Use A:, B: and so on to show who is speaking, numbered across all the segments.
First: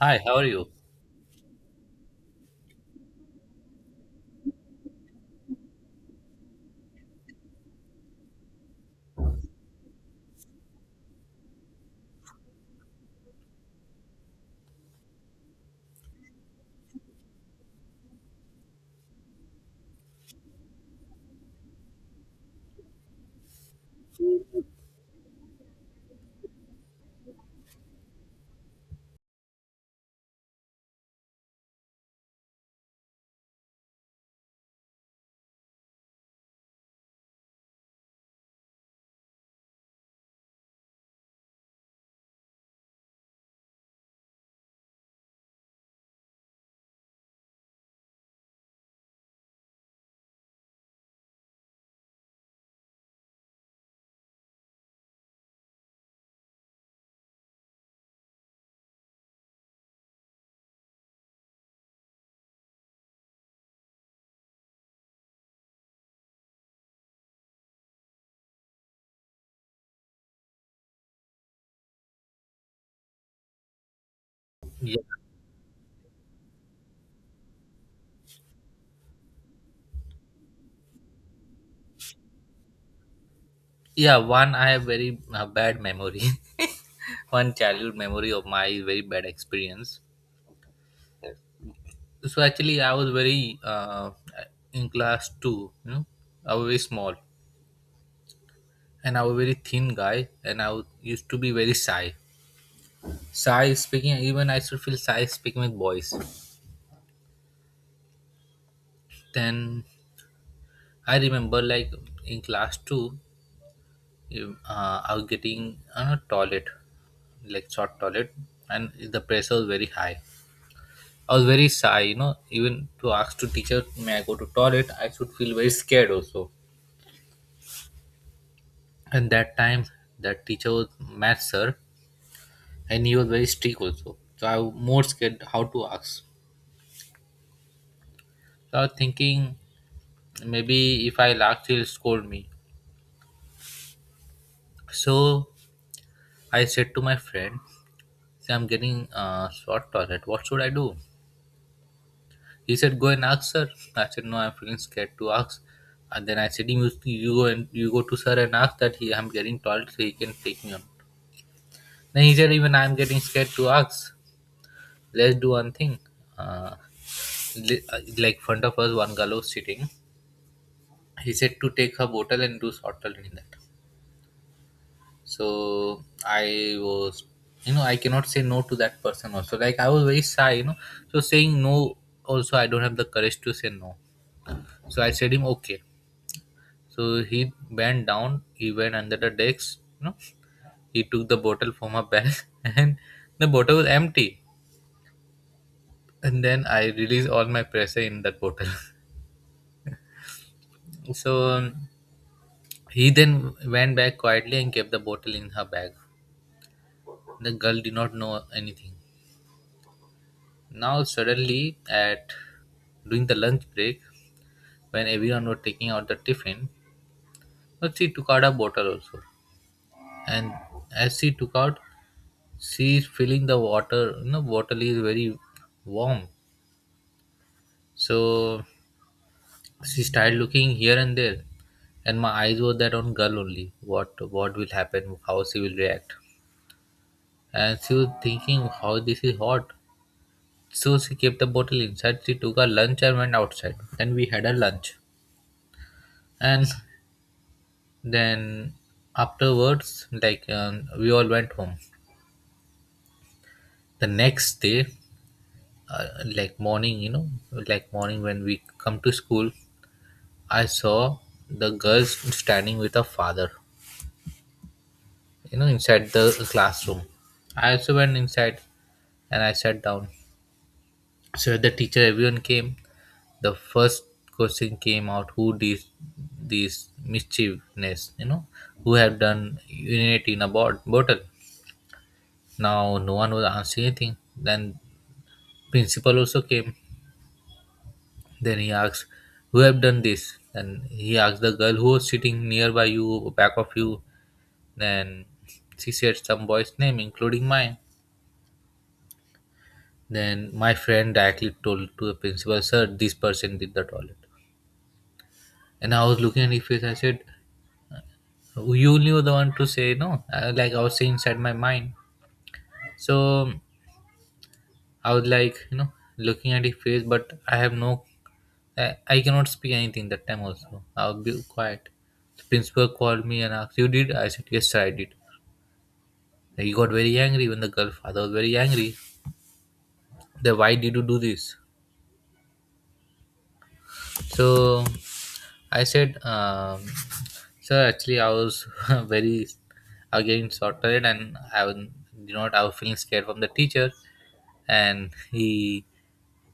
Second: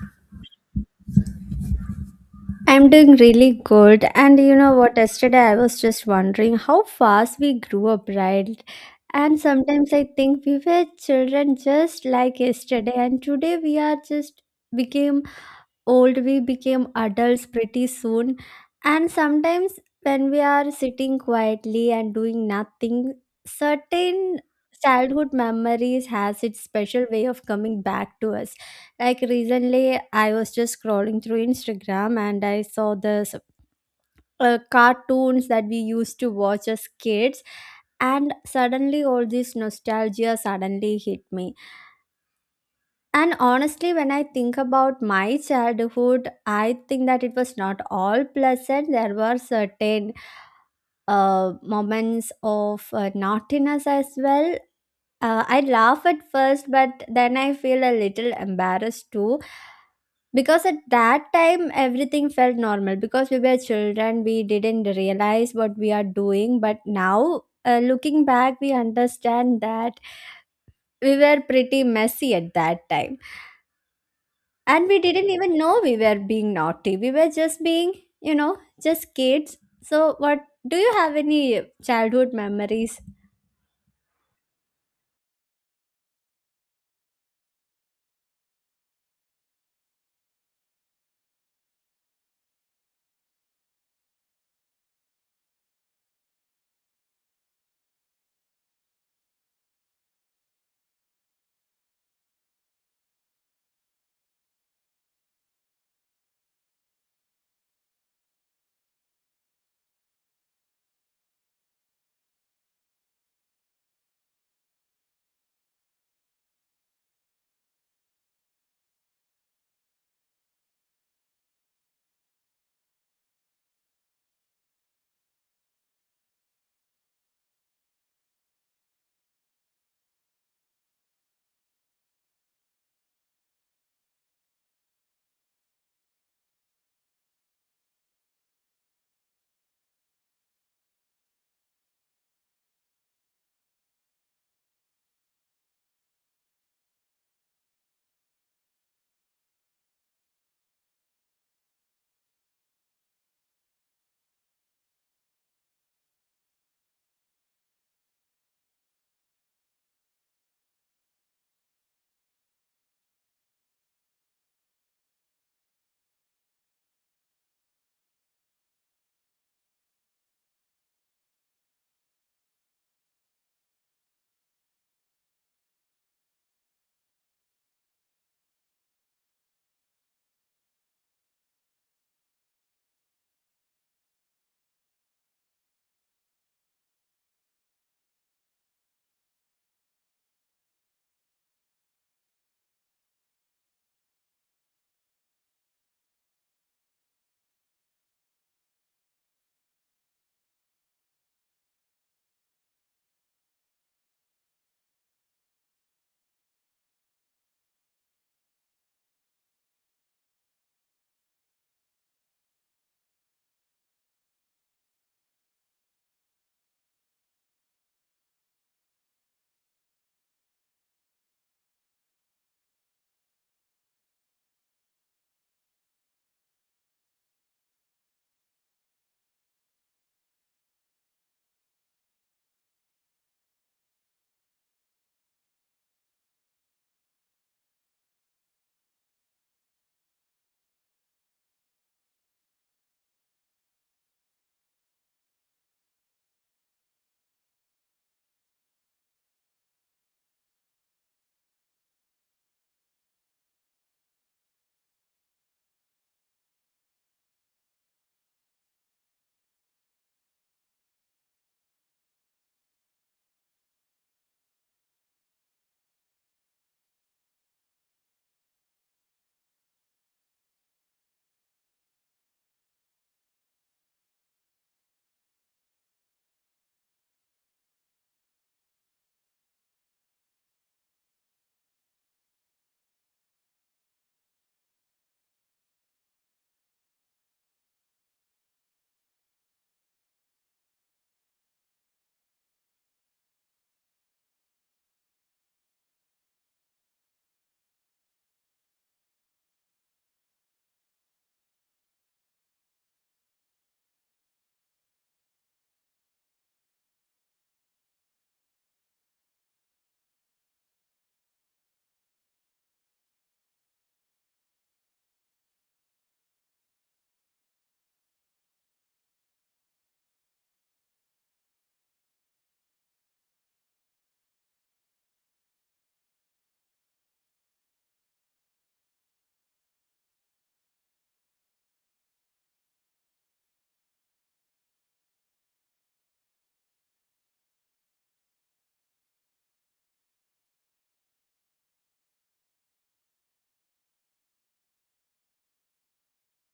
A: Hi, how are you?
B: I'm doing really good. And you know what? Yesterday I was just wondering how fast we grew up, right? And sometimes I think we were children just like yesterday, and today we are just became old. We became adults pretty soon. And sometimes, when we are sitting quietly and doing nothing, certain childhood memories has its special way of coming back to us. Like recently, I was just scrolling through Instagram and I saw this cartoons that we used to watch as kids, and suddenly all this nostalgia suddenly hit me. And honestly, when I think about my childhood, I think that it was not all pleasant. There were certain moments of naughtiness as well. I laugh at first, but then I feel a little embarrassed too, because at that time everything felt normal. Because we were children, we didn't realize what we are doing, but now looking back we understand that we were pretty messy at that time, and
A: Ye-
B: we didn't even know we were being naughty. We were just being, you know just kids. So what do you, have any childhood memories?
A: Yeah, one I have very bad memory. One childhood memory of my very bad experience. So actually, I was very in class two. You know, I was very small, and I was very thin guy, and used to be very shy. Shy speaking, even I should feel shy speaking with boys. Then I remember, like, in class two, I was getting on a toilet, like short toilet, and the pressure was very high. I was very shy, even to ask to teacher, may I go to toilet, I should feel very scared also. And that time, that teacher was math sir, and he was very strict also. So I was more scared how to ask. So I was thinking, maybe if I ask, he'll scold me. So I said to my friend, "See, I'm getting short toilet. What should I do?" He said, go and ask sir. I said, no, I'm feeling scared to ask. And then I said, you go and you go to sir and ask that he, I'm getting toilet, so he can take me on. Then he said, even I'm getting scared to ask. Let's do one thing. Uh, like front of us, one girl was sitting. He said to take her bottle and do shortcut in that. So I was, I cannot say no to that person also. Like I was very shy. So saying no also, I don't have the courage to say no. So I said him okay. So he bent down. He went under the desk. He took the bottle from her bag, and the bottle was empty, and then I released all my pressure in that bottle. So he then went back quietly and kept the bottle in her bag. The girl did not know anything. Now suddenly, at during the lunch break, when everyone was taking out the tiffin, but she took out a bottle also. And as she took out, she is feeling the water. Bottle is very warm. So she started looking here and there, and my eyes were that on girl only, what will happen, how she will react. And she was thinking how this is hot, so she kept the bottle inside. She took her lunch and went outside. Then we had a lunch. And then afterwards, like, we all went home. The next day, uh, like morning you know like morning when we come to school, I saw the girls standing with her father, inside the classroom. I also went inside, and I sat down. So the teacher, everyone came. The first question came out, who did this mischievousness, who have done urinate in a bottle. Now no one was answering anything. Then principal also came. Then he asked, who have done this? And he asked the girl who was sitting nearby, you back of you. Then she said some boy's name including mine. Then my friend directly told to the principal, sir, this person did the toilet. And I was looking at his face. I said, you only were the one to say no. Like I was saying inside my mind. So I was like, looking at his face, but I have no, I cannot speak anything that time also. I would be quiet. The principal called me and asked, you did? I said, yes, sir, I did. He got very angry when the girl father was very angry. That why did you do this? So I said, sir, actually, I was very again sorted, and I was feeling scared from the teacher. And he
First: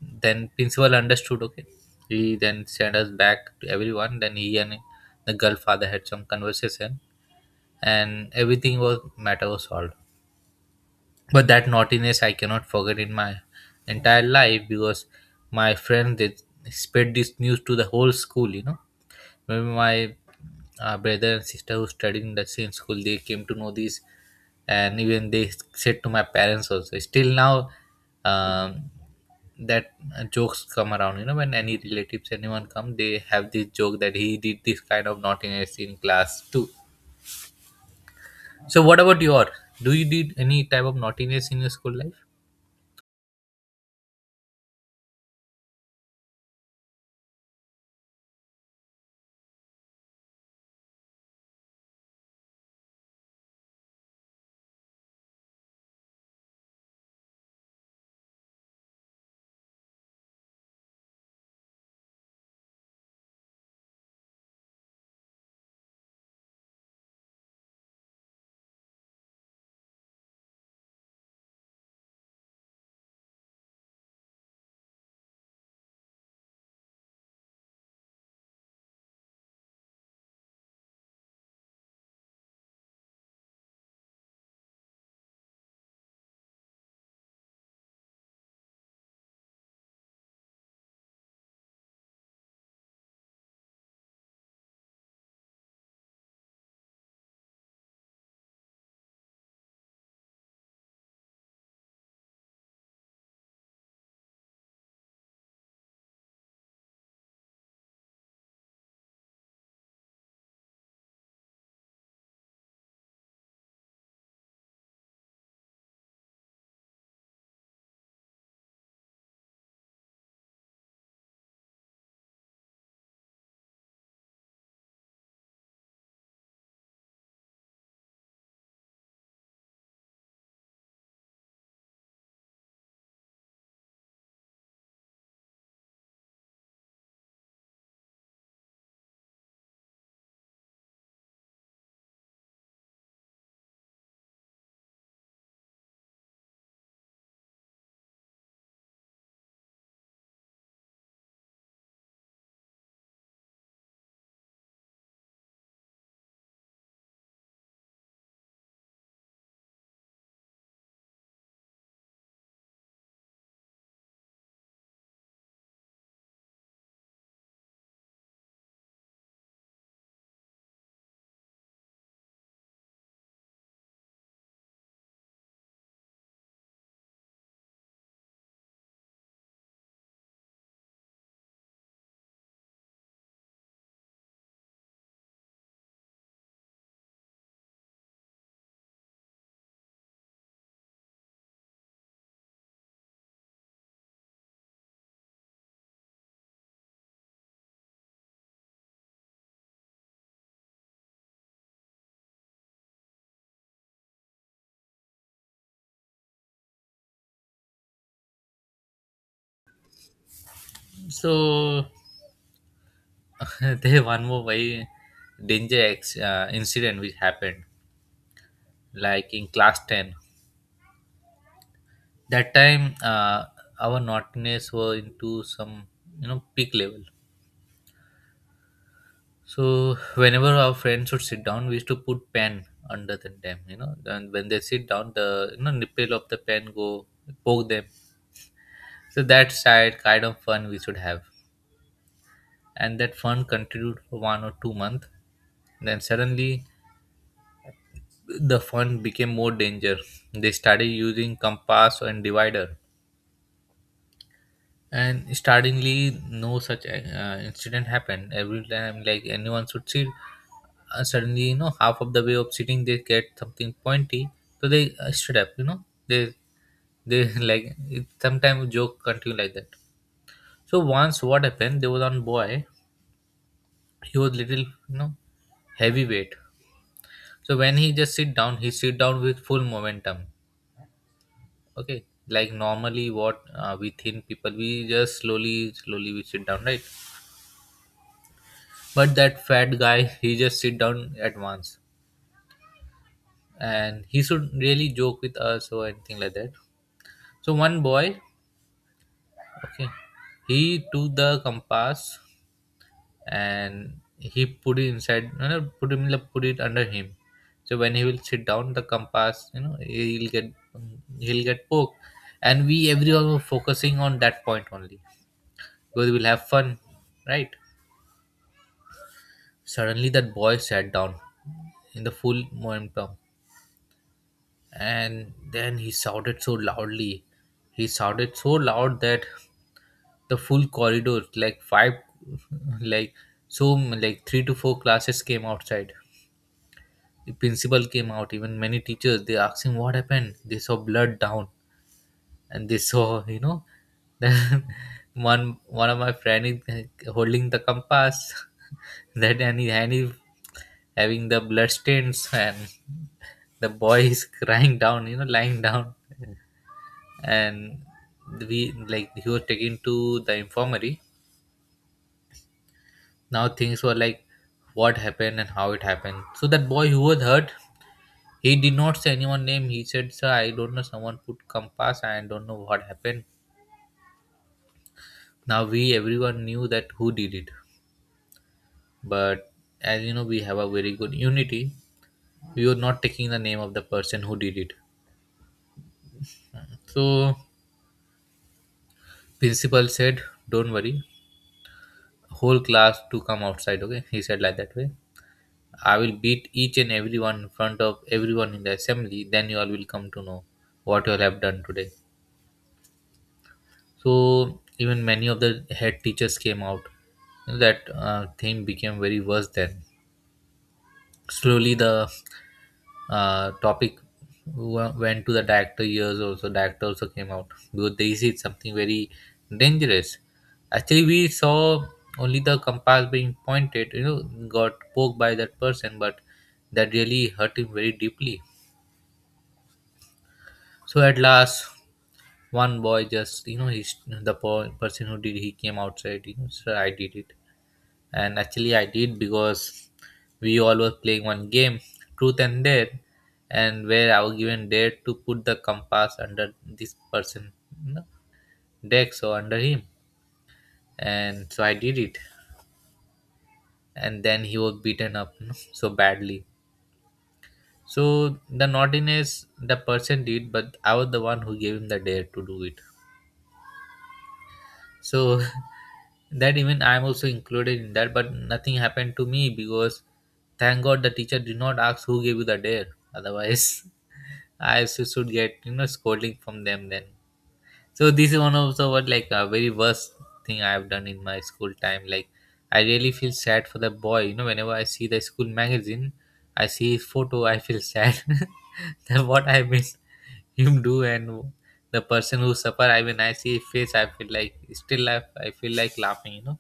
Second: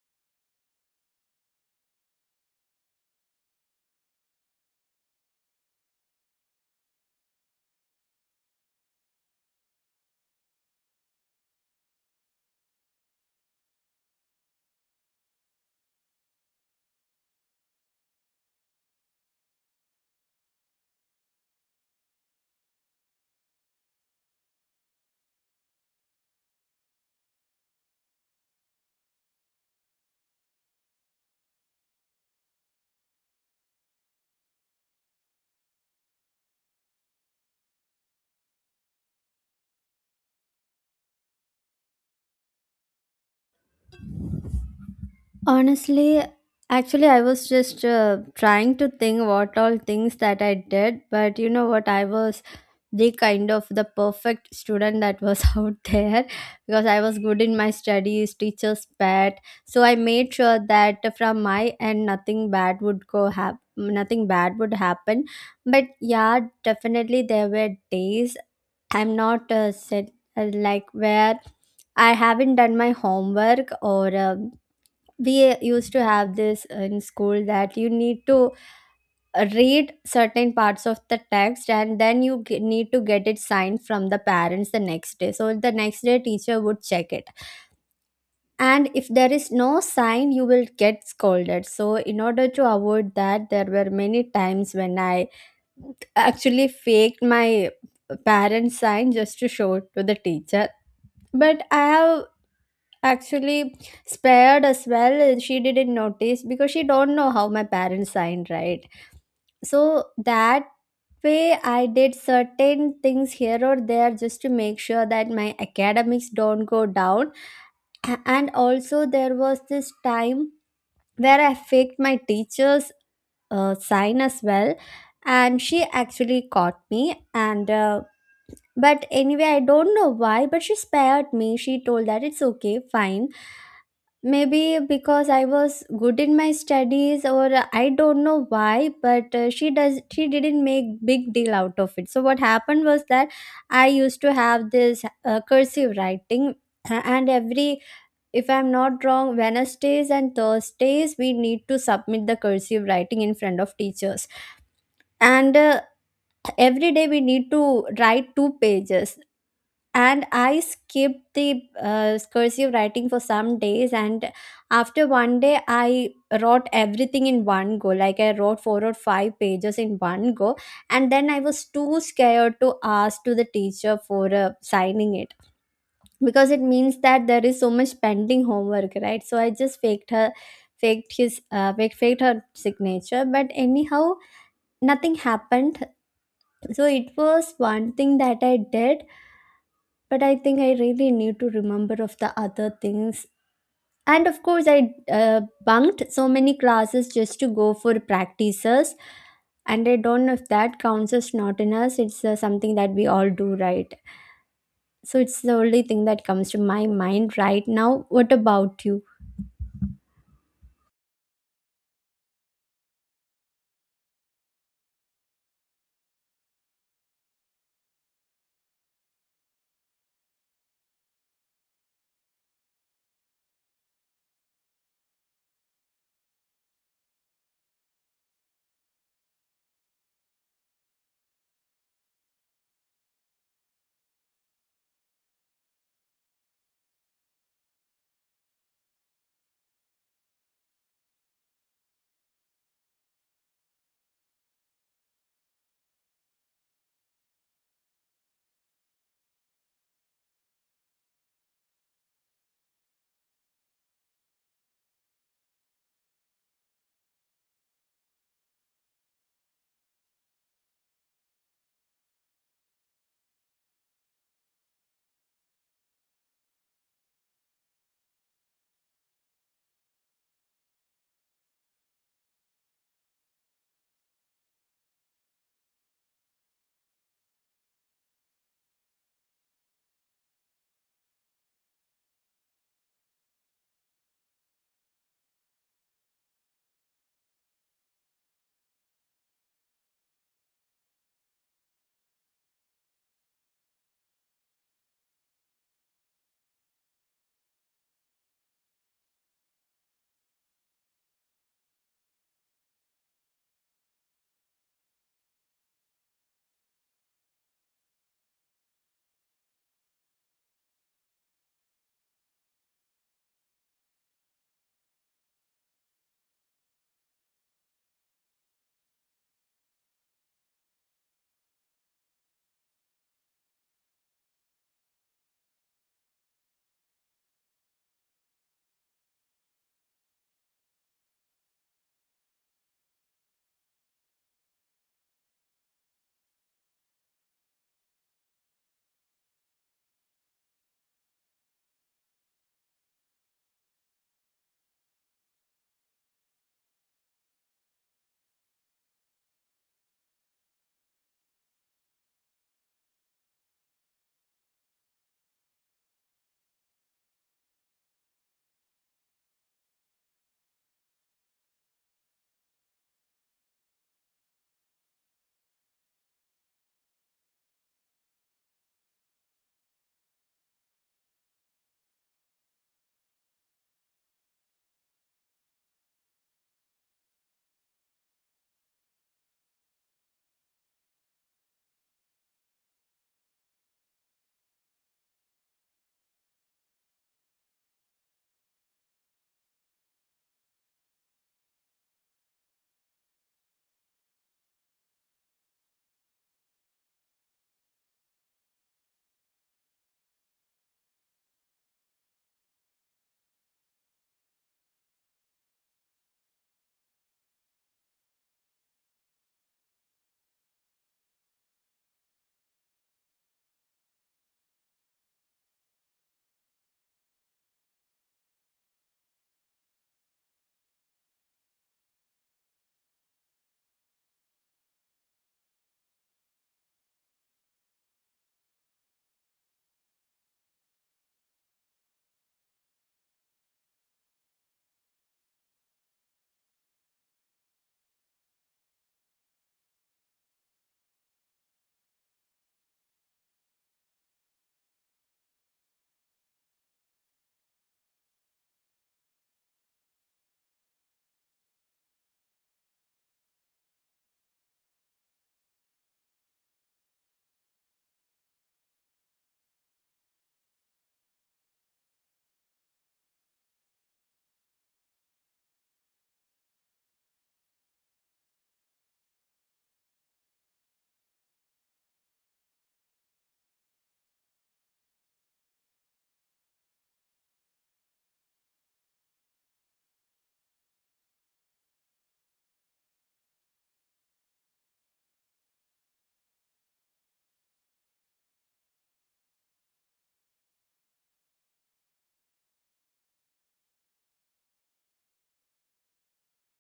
A: then principal understood. Okay, he then sent us back to everyone. Then he and the girl father had some conversation, and everything was matter was solved. But that naughtiness I cannot forget in my entire life because my friend they spread this news to the whole school. Maybe my brother and sister who studied in the same school, they came to know this, and even they said to my parents also. Still now, um, that jokes come around. When any relatives, anyone come, they have this joke that he did this kind of naughtiness in class too. So, what about your? Do you did any type of naughtiness in your school life?
B: Honestly, actually, I was just trying to think what all things that I did, but you know what, I was the kind of the perfect student that was out there, because I was good in my studies, teachers' pet. So I made sure that from my end nothing bad would go happen. Nothing bad would happen, but yeah, definitely there were days I'm not said like where I haven't done my homework, or we used to have this in school that you need to read certain parts of the text, and then you need to get it signed from the parents the next day. So the next day teacher would check it, and if there is no sign you will get scolded. So in order to avoid that, there were many times when I actually faked my parents sign, just to show it to the teacher. But I have actually spared as well. She didn't notice, because she don't know how my parents signed, right? So that way, I did certain things here or there, just to make sure that my academics don't go down. And also, there was this time where I faked my teacher's sign as well, and she actually caught me. And but anyway, I don't know why, but she spared me. She told that it's okay, fine. Maybe because I was good in my studies, or I don't know why, but she does. She didn't make big deal out of it. So what happened was that I used to have this cursive writing, and every, if I'm not wrong, Wednesdays and Thursdays we need to submit the cursive writing in front of teachers, and every day we need to write two pages. And I skipped the cursive writing for some days, and after one day I wrote everything in one go. Like I wrote four or five pages in one go, and then I was too scared to ask to the teacher for signing it, because it means that there is so much pending homework, right? So I just faked her faked his faked, faked her signature, but anyhow nothing happened. So it was one thing that I did, but I think I really need to remember of the other things. And of course, I uh, bunked so many classes just to go for practices, and I don't know if that counts as naughtiness. It's something that we all do, right? So it's the only thing that comes to my mind right now. What about you?
A: So there one more very danger incident which happened, like, in class 10. That time, our naughtiness were into some peak level. So whenever our friends would sit down, we used to put pen under them, you know, and when they sit down, the nipple of the pen go poke them. So that side kind of fun we should have, and that fun continued for 1 or 2 months. Then suddenly the fun became more danger. They started using compass and divider. And startlingly no such incident happened every time, like anyone should sit suddenly, half of the way of sitting they get something pointy. So they stood up, they like it, sometimes joke continue like that. So once what happened, there was one boy, he was little, heavyweight. So when he just sit down, he sit down with full momentum. Okay, like normally what, we thin people, we just slowly slowly we sit down, right? But that fat guy, he just sit down at once, and he should really joke with us or anything like that. So one boy, okay, he took the compass and he put it inside, put it under him. So when he will sit down, the compass, he'll get poked, and we everyone were focusing on that point only because we'll have fun, right? Suddenly that boy sat down in the full momentum, and then he shouted so loud that the full corridor, like, five like, so, like, three to four classes came outside. The principal came out, even many teachers, they asked him what happened. They saw blood down, and they saw. Then one of my friend is holding the compass, that, and he having the blood stains, and the boy is crying down, lying down. And we, like, he was taken to the infirmary. Now things were like, what happened and how it happened. So that boy who was hurt, he did not say anyone name. He said, sir, I don't know, someone put compass, I don't know what happened. Now we everyone knew that who did it, but as you know, we have a very good unity. We were not taking the name of the person who did it. So principal said, don't worry, whole class to come outside, okay, he said like that way, I will beat each and everyone in front of everyone in the assembly. Then you all will come to know what you all have done today. So even many of the head teachers came out. That thing became very worse then. Slowly the topic went to the director years also. Director also came out because they see something very dangerous. Actually, we saw only the compass being pointed. Got poked by that person, but that really hurt him very deeply. So at last, one boy just, he's the person who did, he came outside. You know, sir, I did it, and actually I did because we all were playing one game, truth and dare, and where I was given dare to put the compass under this person you know, deck, so under him, and so I did it, and then he was beaten up so badly. So the naughtiness the person did, but I was the one who gave him the dare to do it. So that even I am also included in that, but nothing happened to me because thank god the teacher did not ask who gave you the dare. Otherwise, I also should get, scolding from them then. So this is one of the, what, like, a very worst thing I have done in my school time. Like, I really feel sad for the boy, whenever I see the school magazine, I see his photo, I feel sad, that what I made him do. And the person who suffer, I mean, I see his face, I feel like still I feel like laughing.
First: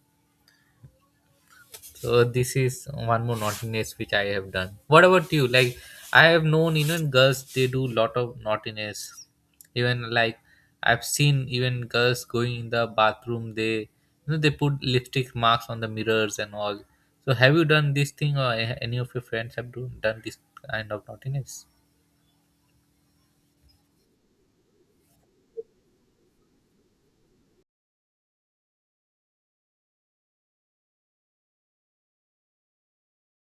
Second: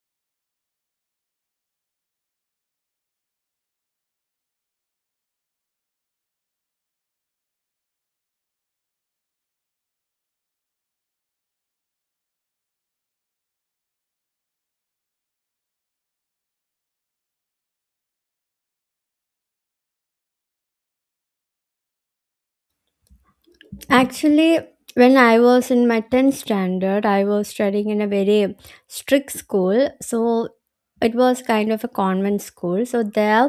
A: So this is one more naughtiness which I have done. What about you? Like, I have known even girls they do lot of naughtiness. Even like, I've seen even girls going in the bathroom. They, you know, they put lipstick marks on the mirrors and all. So have you done this thing or any of your friends have done this kind of naughtiness?
B: Actually, when I was in my 10th standard, I was studying in a very strict school. So it was kind of a convent school. So there,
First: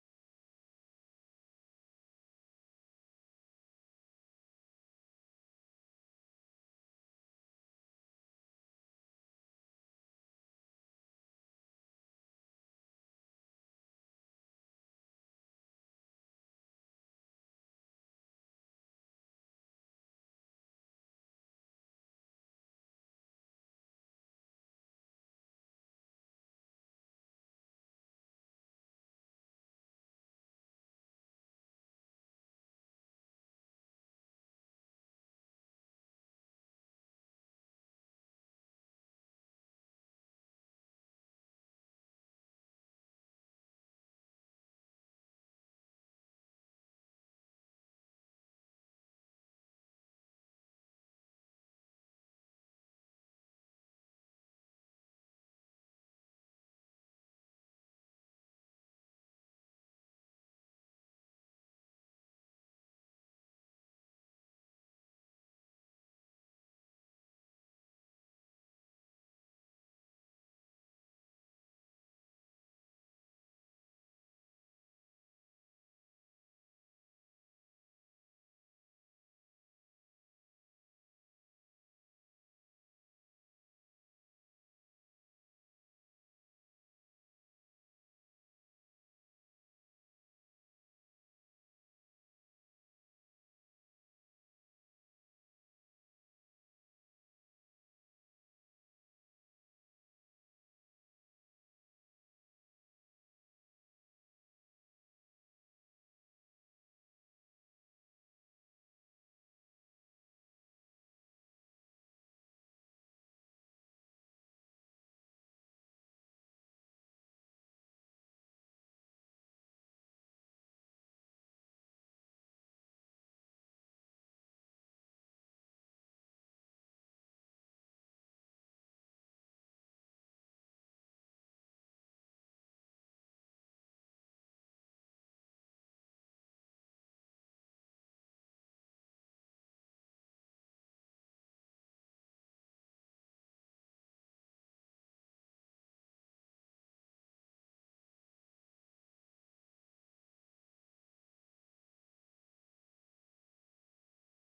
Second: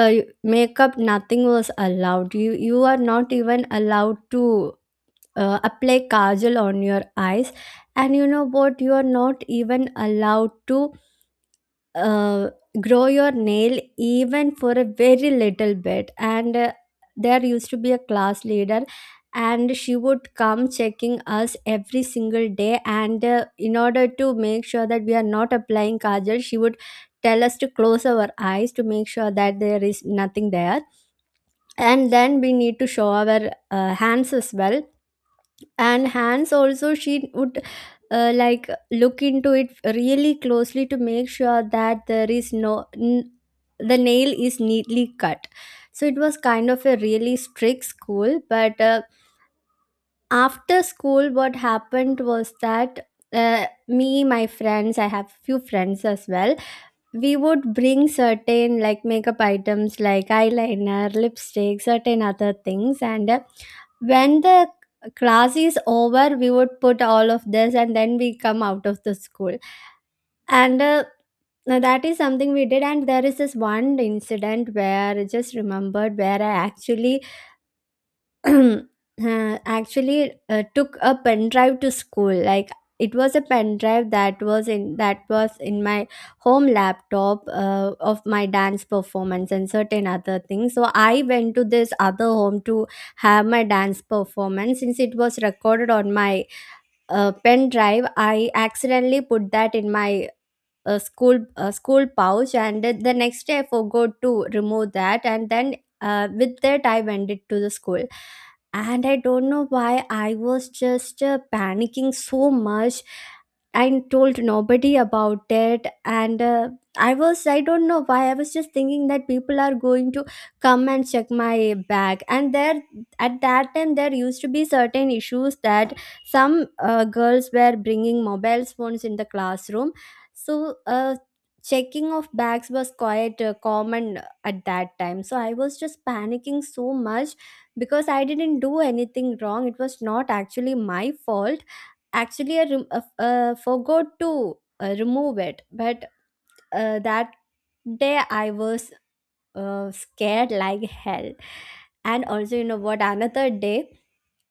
B: uh, makeup, nothing was allowed. You are not even allowed to apply kajal on your eyes. And you know what, you are not even allowed to uh, grow your nail, even for a very little bit. And there used to be a class leader, and she would come checking us every single day. And in order to make sure that we are not applying kajal, she would tell us to close our eyes, to make sure that there is nothing there. And then we need to show our hands as well, and hands also she would like look into it really closely to make sure that there is no the nail is neatly cut. So it was kind of a really strict school, but after school what happened was that, me, my friends, I have few friends as well, we would bring certain like makeup items, like eyeliner, lipstick, certain other things. And when the class is over, we would put all of this, and then we come out of the school. And now, that is something we did. And there is this one incident where I just remembered, where I actually actually took a pen drive to school. Like it was a pen drive that was in my home laptop, of my dance performance and certain other things. So I went to this other home to have my dance performance. Since it was recorded on my pen drive, I accidentally put that in my a school pouch, and the next day I forgot to remove that. And then with that I went it to the school, and I don't know why I was just panicking so much. I told nobody about it, and I was, I don't know why I was just thinking that people are going to come and check my bag. And there, at that time, there used to be certain issues that some girls were bringing mobile phones in the classroom. So, checking of bags was quite common at that time. So, I was just panicking so much, because I didn't do anything wrong. It was not actually my fault. Actually, I forgot to remove it. But that day I was scared like hell. And also, you know what, another day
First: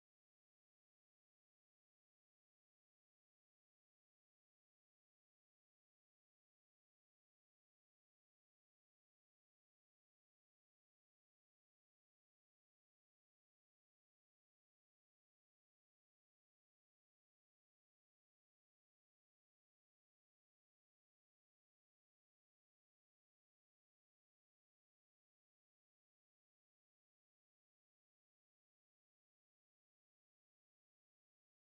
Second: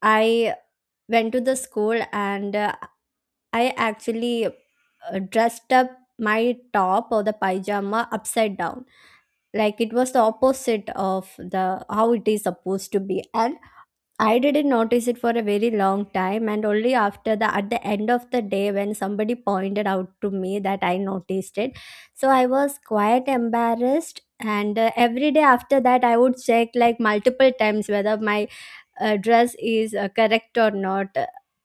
B: I went to the school, and I actually dressed up my top or the pajama upside down, like it was the opposite of the how it is supposed to be. And I didn't notice it for a very long time, and only after the at the end of the day, when somebody pointed out to me, that I noticed it. So I was quite embarrassed, and every day after that I would check like multiple times whether my dress is correct or not.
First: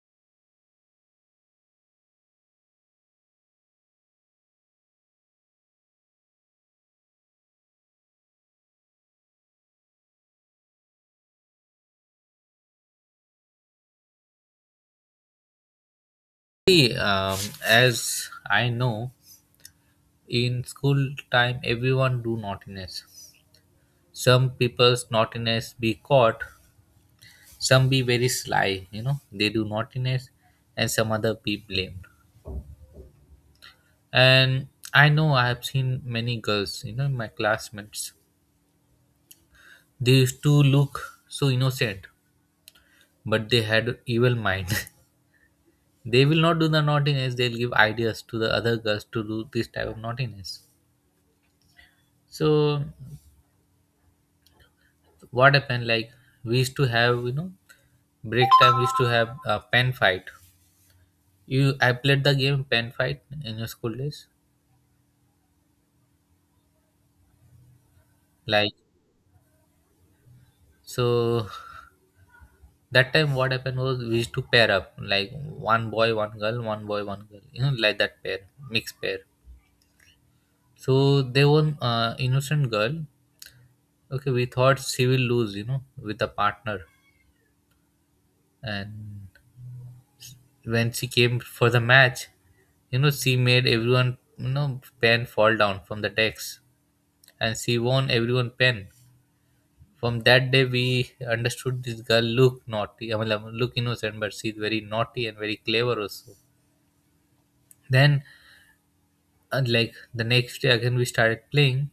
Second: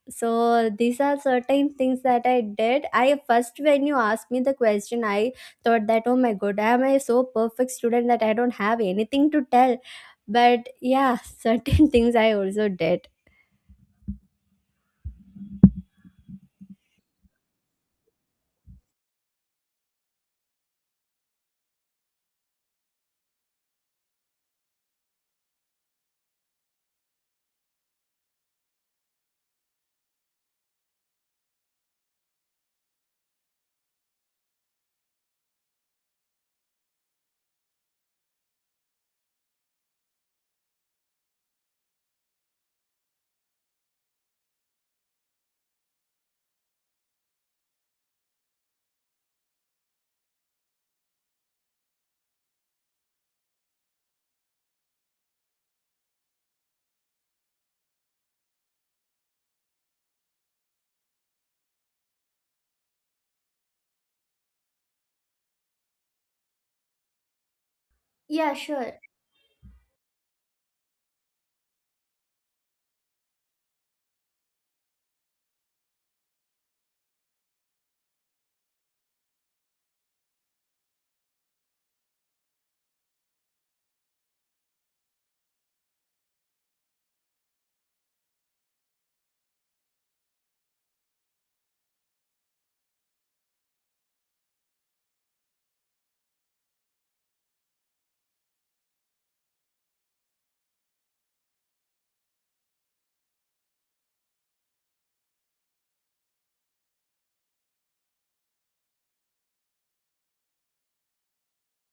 B: So these are certain things that I did. I first, when you asked me the question, I thought that, oh my god, am I so perfect student that I don't have anything to tell? But yeah, certain things I also did.
A: See, as I know, in school time everyone do naughtiness. Some people's naughtiness be caught, some be very sly, you know, they do naughtiness, and some other be blamed. And I know, I have seen many girls, you know, my classmates, they used to look so innocent but they had evil mind. They will not do the naughtiness, they'll give ideas to the other girls to do this type of naughtiness. So what happened like, we used to have, you know, break time, we used to have a pen fight. You, I played the game pen fight in your school days?
B: Yeah,
A: Like,
B: sure.
A: so that time what happened was, we used to pair up like one boy one girl, one boy one girl, you know, like that pair, mixed pair. So there was innocent girl, okay, we thought she will lose, you know, with a partner. And when she came for the match, you know, she made everyone, you know, pen fall down from the decks, and she won everyone pen. From that day we understood this girl look naughty, I mean, look innocent but she's very naughty and very clever also. Then, and like the next day again we started playing.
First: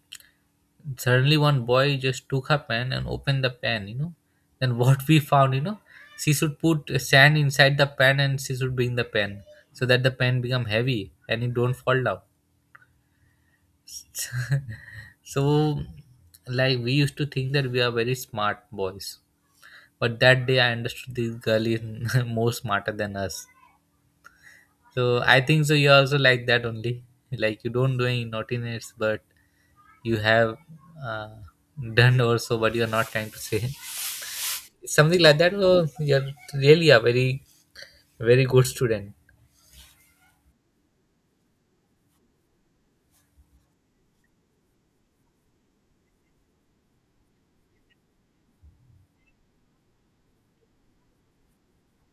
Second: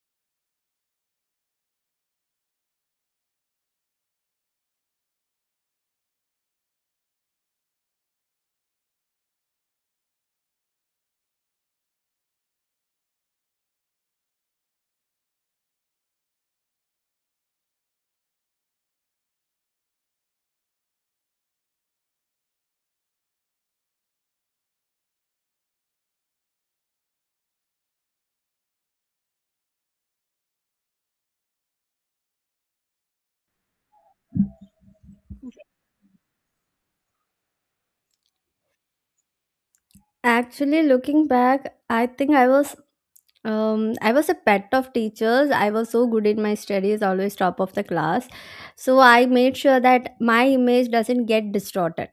A: Suddenly one boy just took her pen and opened the pen, you know. Then what we found, you know, she should put sand inside the pen and she should bring the pen so that the pen become heavy and it don't fall down. So, like, we used to think that we are very smart boys. But that day I understood this girl is more smarter than us. So I think so. You also like that only, like, you don't do any naughtiness, but you have uh, done also what you are not trying to say. Something like that. So you're really a very, very good student.
B: Actually, looking back, I think um I was a pet of teachers. I was so good in my studies, always top of the class. So I made sure that my image doesn't get distorted.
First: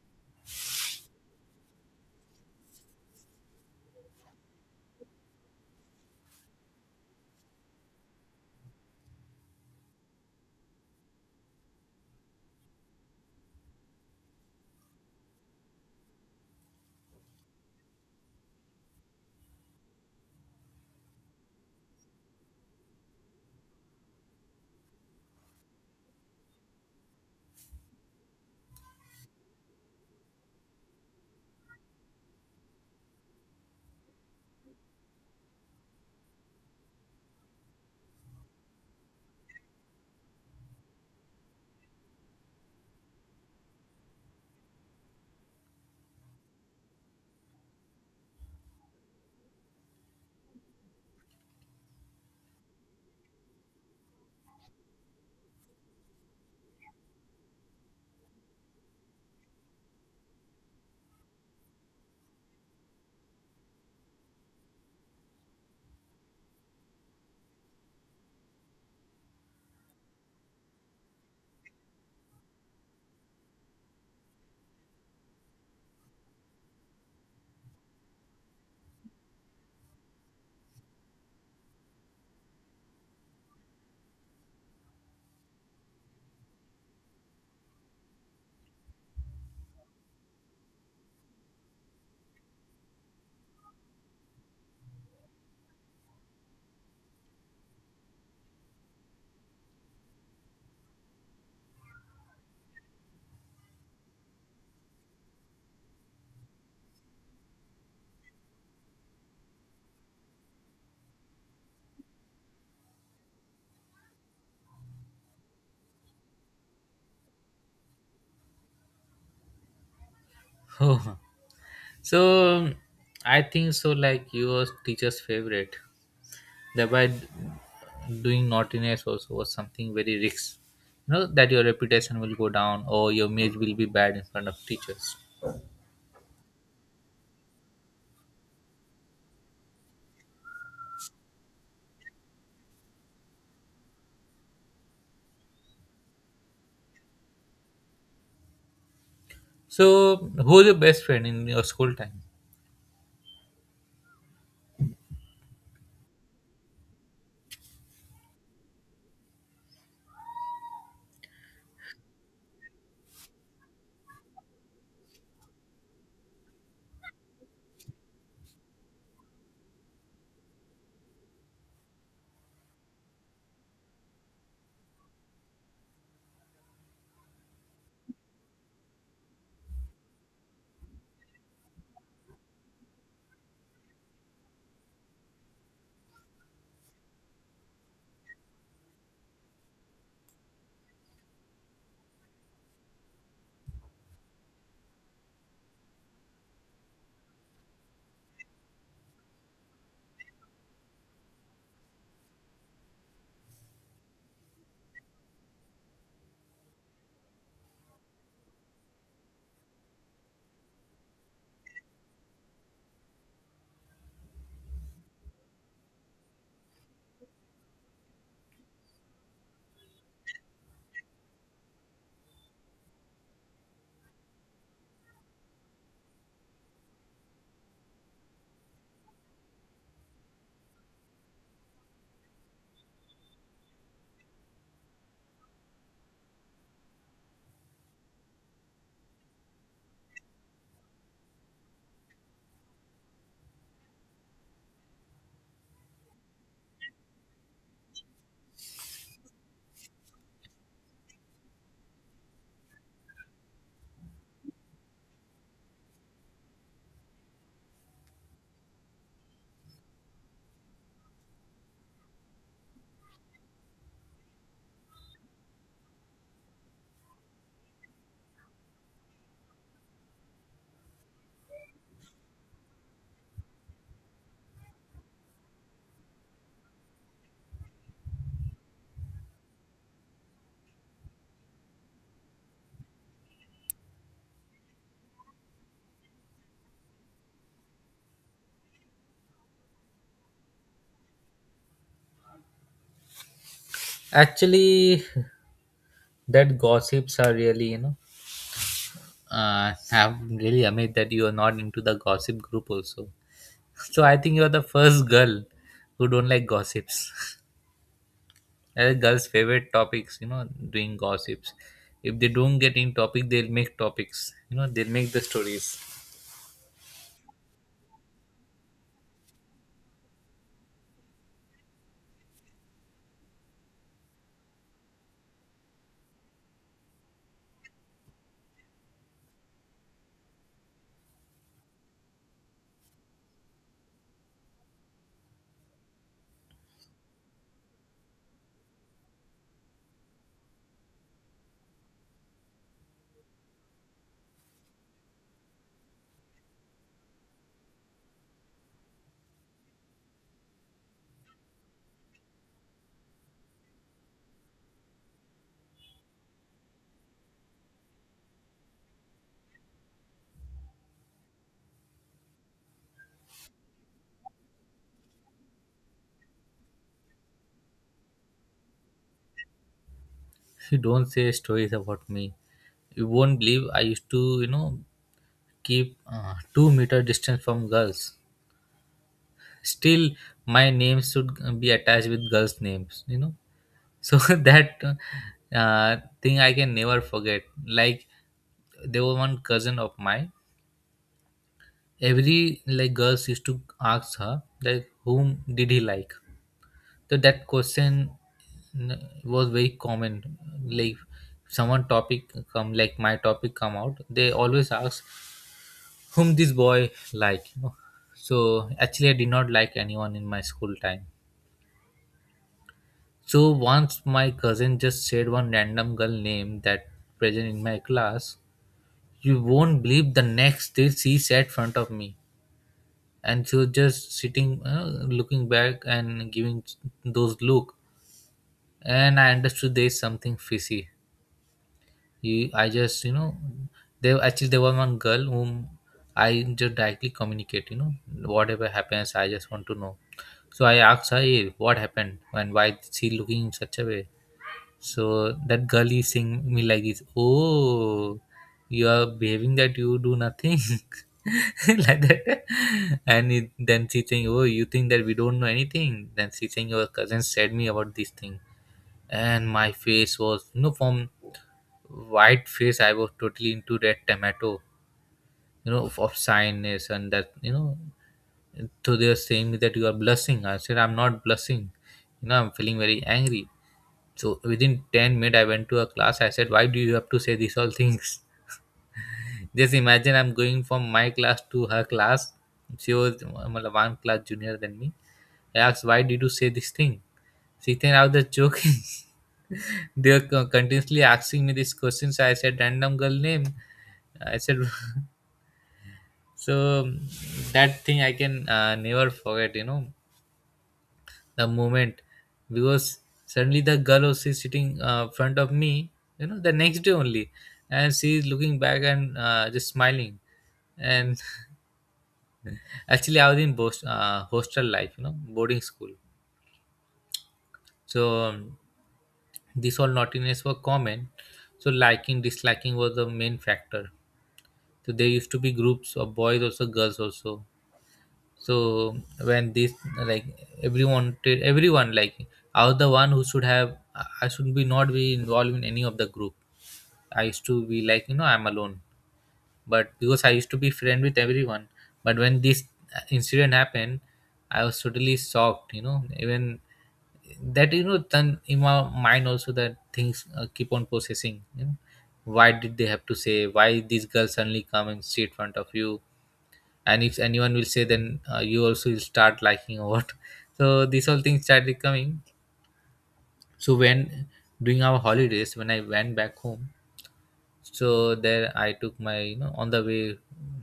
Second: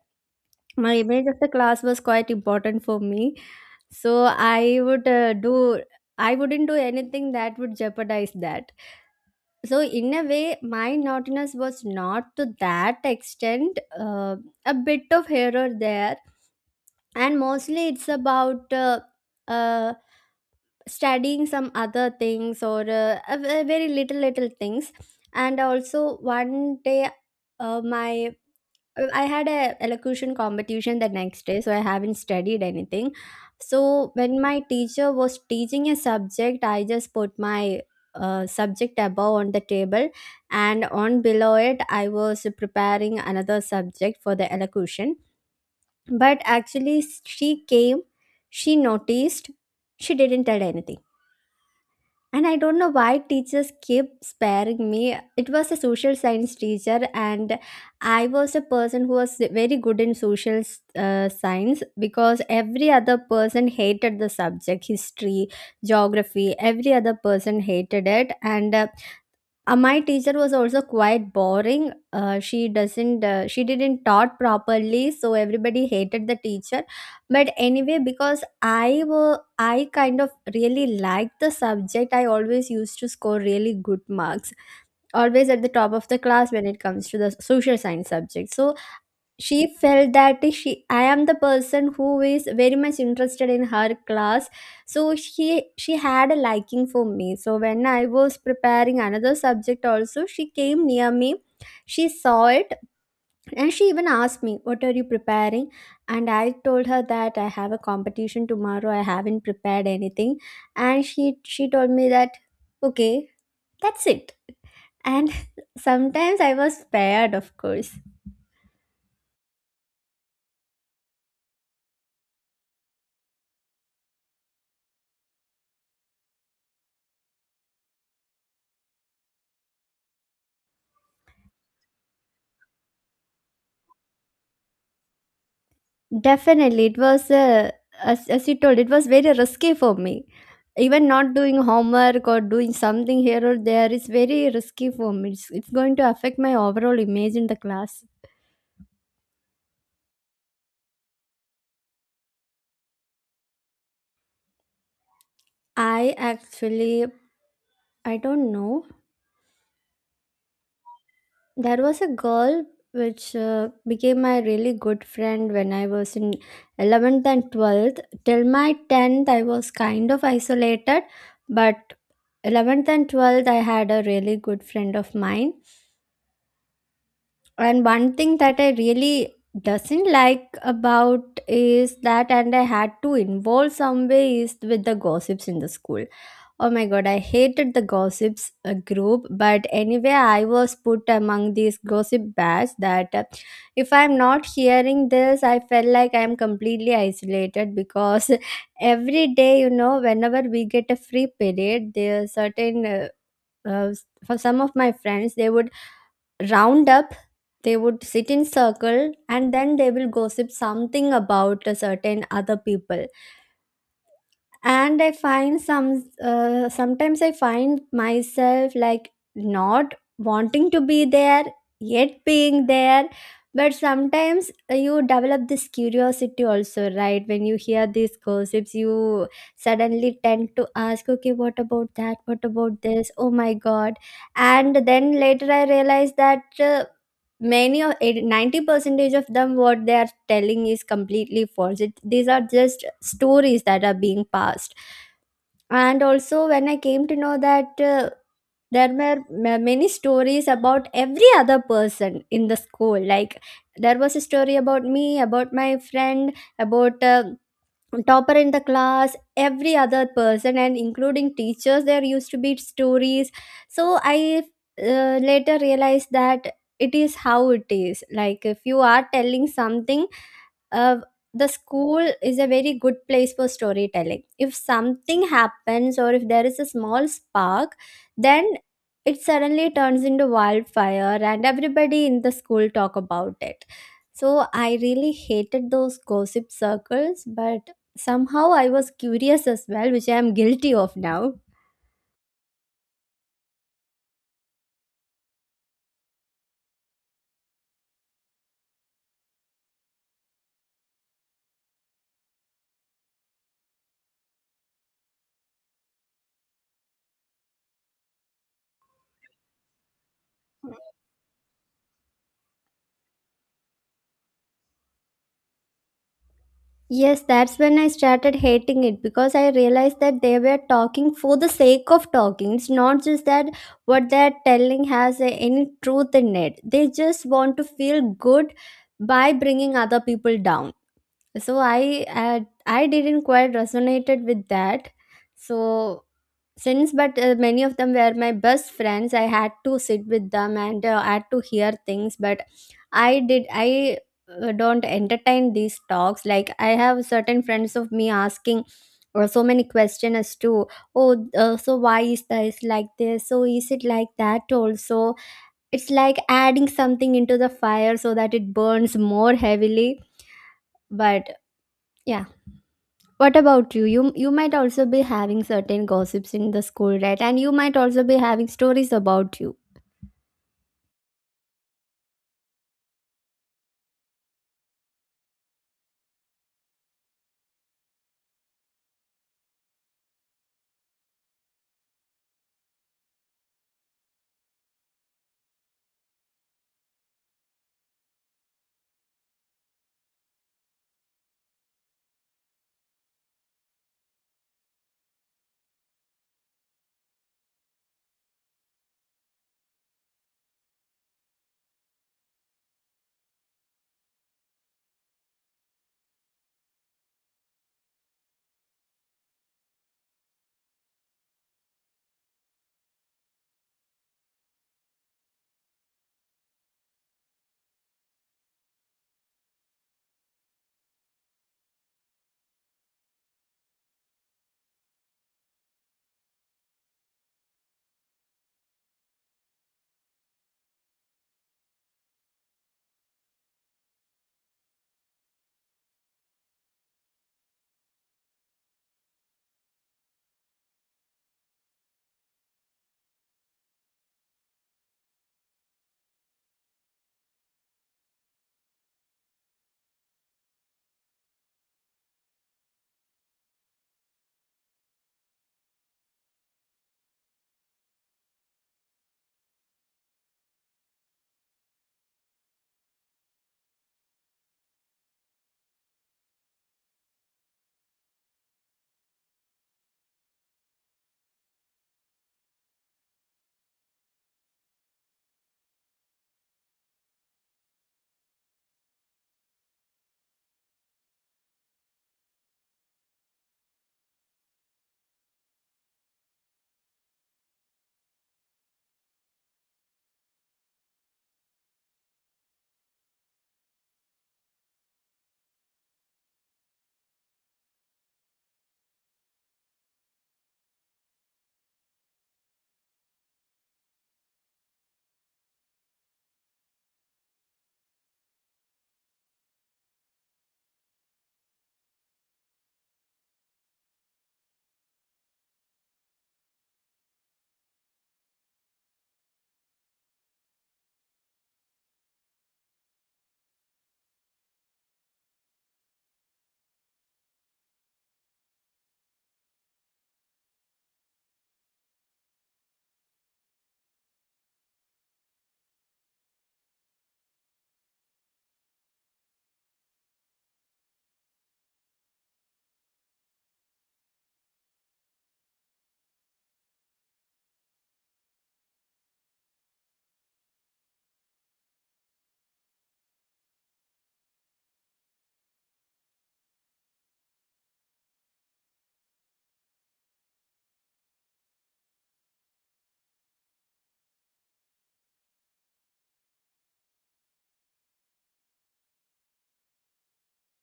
B: My image of the class was quite important for me. So i would uh, do I wouldn't do anything that would jeopardize that. So in a way, my naughtiness was not to that extent. A bit of here or there, and mostly it's about uh, studying some other things, or very little things. And also, one day, my I had a elocution competition the next day, so I haven't studied anything. So when my teacher was teaching a subject, I just put my subject above on the table, and on below it, I was preparing another subject for the elocution. But actually, she came, she noticed, she didn't tell anything. And I don't know why teachers keep sparing me. It was a social science teacher, and I was a person who was very good in social science, because every other person hated the subject history, geography, every other person hated it. And My teacher was also quite boring. She doesn't. She didn't taught properly, so everybody hated the teacher. But anyway, because I kind of really liked the subject, I always used to score really good marks, always at the top of the class when it comes to the social science subject. So she felt that she I am the person who is very much interested in her class, so she had a liking for me. So when I was preparing another subject also, she came near me, she saw it, and she even asked me, what are you preparing? And I told her that I have a competition tomorrow, I haven't prepared anything. And she told me that, okay, that's it. And sometimes I was spared, of course.
A: Oh. So I think so. Like, you, your teacher's favorite, thereby doing naughtiness also was something very risks. You know that your reputation will go down or your image will be bad in front of teachers.
B: Definitely, it was as you told, it was very risky for me. Even not doing homework or doing something here or there is very risky for me. It's going to affect my overall image in the class.
A: So who's your best friend in your school time?
B: I actually, I don't know. There was a girl which became my really good friend when I was in 11th and 12th. Till my 10th, I was kind of isolated, but 11th and 12th, I had a really good friend of mine. And one thing that I really doesn't like about is that and I had to involve some way is with the gossips in the school. Oh my god, I hated the gossips group, but anyway, I was put among these gossip batch that if I'm not hearing this, I felt like I'm completely isolated because every day, you know, whenever we get a free period, there are certain uh, for some of my friends, they would round up, they would sit in circle, and then they will gossip something about a certain other people. And I find sometimes I find myself like not wanting to be there, yet being there. But sometimes you develop this curiosity also, right? When you hear these gossips, you suddenly tend to ask, okay, what about that, what about this, oh my god. And then later I realized that many of 80-90 percentage of them, what they are telling is completely false. It, these are just stories that are being passed. And also when I came to know that there were many stories about every other person in the school. Like, there was a story about me, about my friend, about topper in the class, every other person, and including teachers, there used to be stories. So I later realized that it is how it is. Like, if you are telling something uh, the school is a very good place for storytelling. If something happens, or if there is a small spark, then it suddenly turns into wildfire, and everybody in the school talk about it. So I really hated those gossip circles, but somehow I was curious as well, which I am guilty of now.
A: Actually, that gossips are really, you know, I'm really amazed that you are not into the gossip group also. So I think you are the first girl who don't like gossips. Girls' favorite topics, you know, doing gossips. If they don't get in topic, they'll make topics. You know, they'll make the stories.
B: Yes, that's when I started hating it, because I realized that they were talking for the sake of talking. It's not just that what they're telling has any truth in it. They just want to feel good by bringing other people down. So I didn't quite resonated with that. So, since, but many of them were my best friends, I had to sit with them and had to hear things. But I did I don't entertain these talks. Like, I have certain friends of me asking or so many questions as to, oh, so why is this like this, so is it like that also. It's like adding something into the fire so that it burns more heavily. But yeah, what about you? You might also be having certain gossips in the school, right? And you might also be having stories about you.
A: You don't say stories about me. You won't believe, I used to, you know, keep 2 meter distance from girls. Still, my name should be attached with girls' names, you know. So that, uh, thing I can never forget. Like, there was one cousin of mine, every, like, girls used to ask her that whom did he like. So that question was very common. Like, someone topic come, like my topic come out, they always ask whom this boy like, you know. So actually I did not like anyone in my school time. So once my cousin just said one random girl name that present in my class. You won't believe, the next day she sat front of me, and she was just sitting, looking back and giving those look. And I understood there's something fishy. You, I just, you know, there, actually, there was one girl whom I just directly communicate. You know, whatever happens, I just want to know. So I asked her, hey, what happened and why is she looking in such a way? So that girl is saying me like this, oh, you are behaving that you do nothing, like that. And then she saying, oh, you think that we don't know anything. Then she saying, your cousin said me about this thing. And my face was, you know, from white face, I was totally into red tomato, you know, of shyness and that, you know. So they are saying that you are blushing. I said, I'm not blushing. You know, I'm feeling very angry. So within 10 minutes, I went to a class. I said, why do you have to say these all things? Just imagine, I'm going from my class to her class. She was one class junior than me. I asked, why did you say this thing? She thinks I was just joking. They are continuously asking me these questions. I said, random girl name. I said, so that thing I can never forget, you know. The moment, because suddenly the girl who is sitting front of me, you know, the next day only, and she's looking back and just smiling. And actually, I was in boast, hostel life, you know, boarding school. So this all naughtiness were common. So liking disliking was the main factor. So there used to be groups of boys also, girls also. So when this, like, everyone everyone, like, I was the one who should have, I should be not be involved in any of the group. I used to be like, you know, I'm alone, but because I used to be friend with everyone. But when this incident happened, I was totally shocked, you know. Even that, you know, then in my mind also that things keep on processing, you know. Why did they have to say, why these girls suddenly come and sit in front of you, and if anyone will say then you also will start liking or what? So these all things started coming. So when, during our holidays, when I went back home, so there I took my, you know, on the way,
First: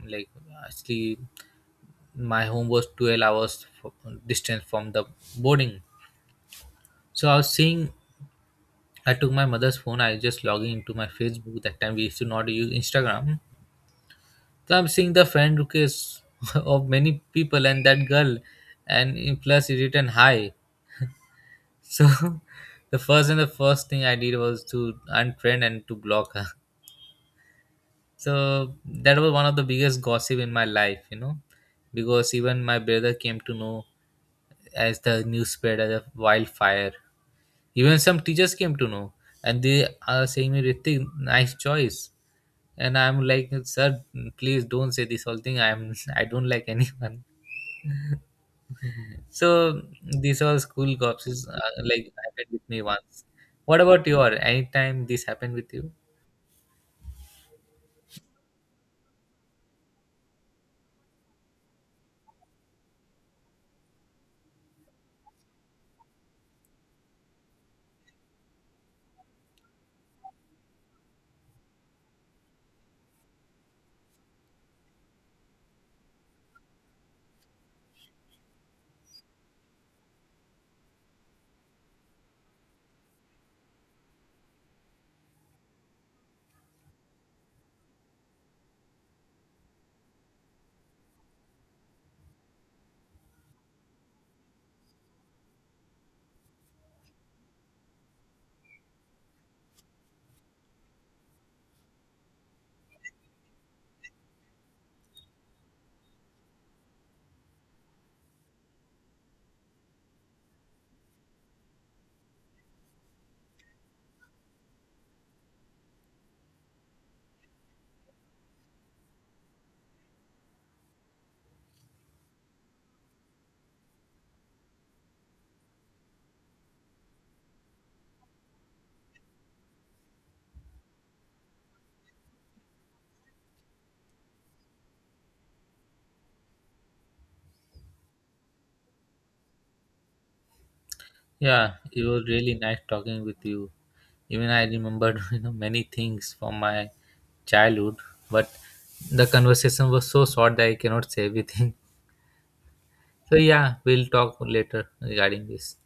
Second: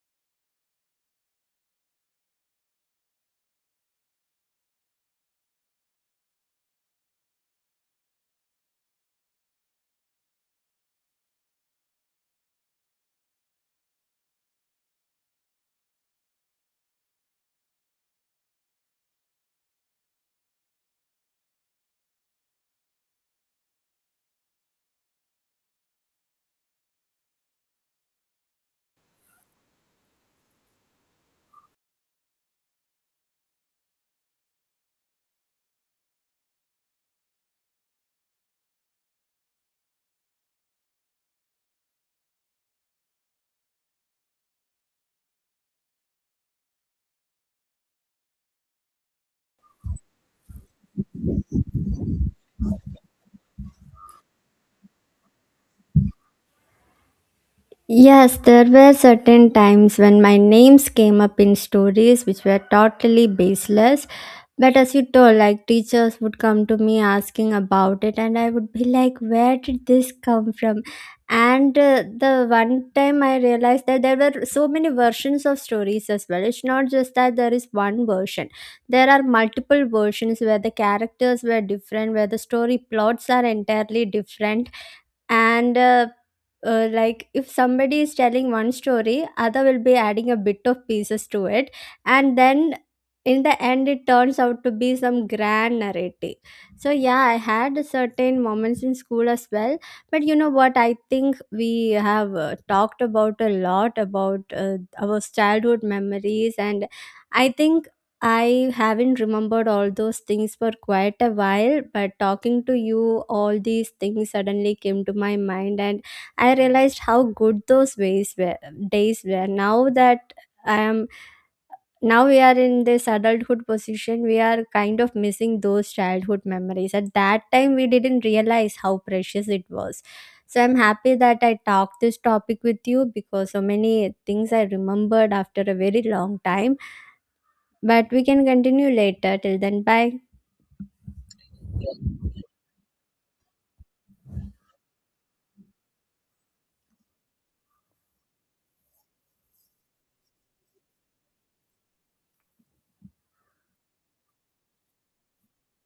A: like, actually, my home was 12 hours distance from the boarding. So I was seeing, I took my mother's phone, I just logging into my Facebook, that time we used to not use Instagram. So I'm seeing the friend request of many people, and that girl, and in plus it written hi. So the first, and the first thing I did was to unfriend and to block her. So that was one of the biggest gossip in my life, you know, because even my brother came to know, as the news spread as a wildfire. Even some teachers came to know, and they are saying me, Ritik, nice choice. And I'm like, sir, please don't say this whole thing. I'm I don't like anyone. So these all school cops, like, happened with me once. What about your? Or anytime this happened with you?
B: Yes, there were certain times when my names came up in stories which were totally baseless. But as you told, like, teachers would come to me asking about it, and I would be like, where did this come from? And the one time I realized that there were so many versions of stories as well. It's not just that there is one version, there are multiple versions where the characters were different, where the story plots are entirely different. And like, if somebody is telling one story, other will be adding a bit of pieces to it, and then in the end it turns out to be some grand narrative. So yeah, I had certain moments in school as well. But you know what, I think we have talked about a lot about our childhood memories. And I think I haven't remembered all those things for quite a while, but talking to you, all these things suddenly came to my mind. And I realized how good those ways were, days were. Now that I am, now we are in this adulthood position, we are kind of missing those childhood memories. At that time, we didn't realize how precious it was. So I'm happy that I talked this topic with you because so many things I remembered after a very long time. But we can continue later. Till then, bye.
A: Yeah, it was really nice talking with you. Even I remembered you know, many things from my childhood, but the conversation was so short that I cannot say everything. So yeah, we'll talk later regarding this.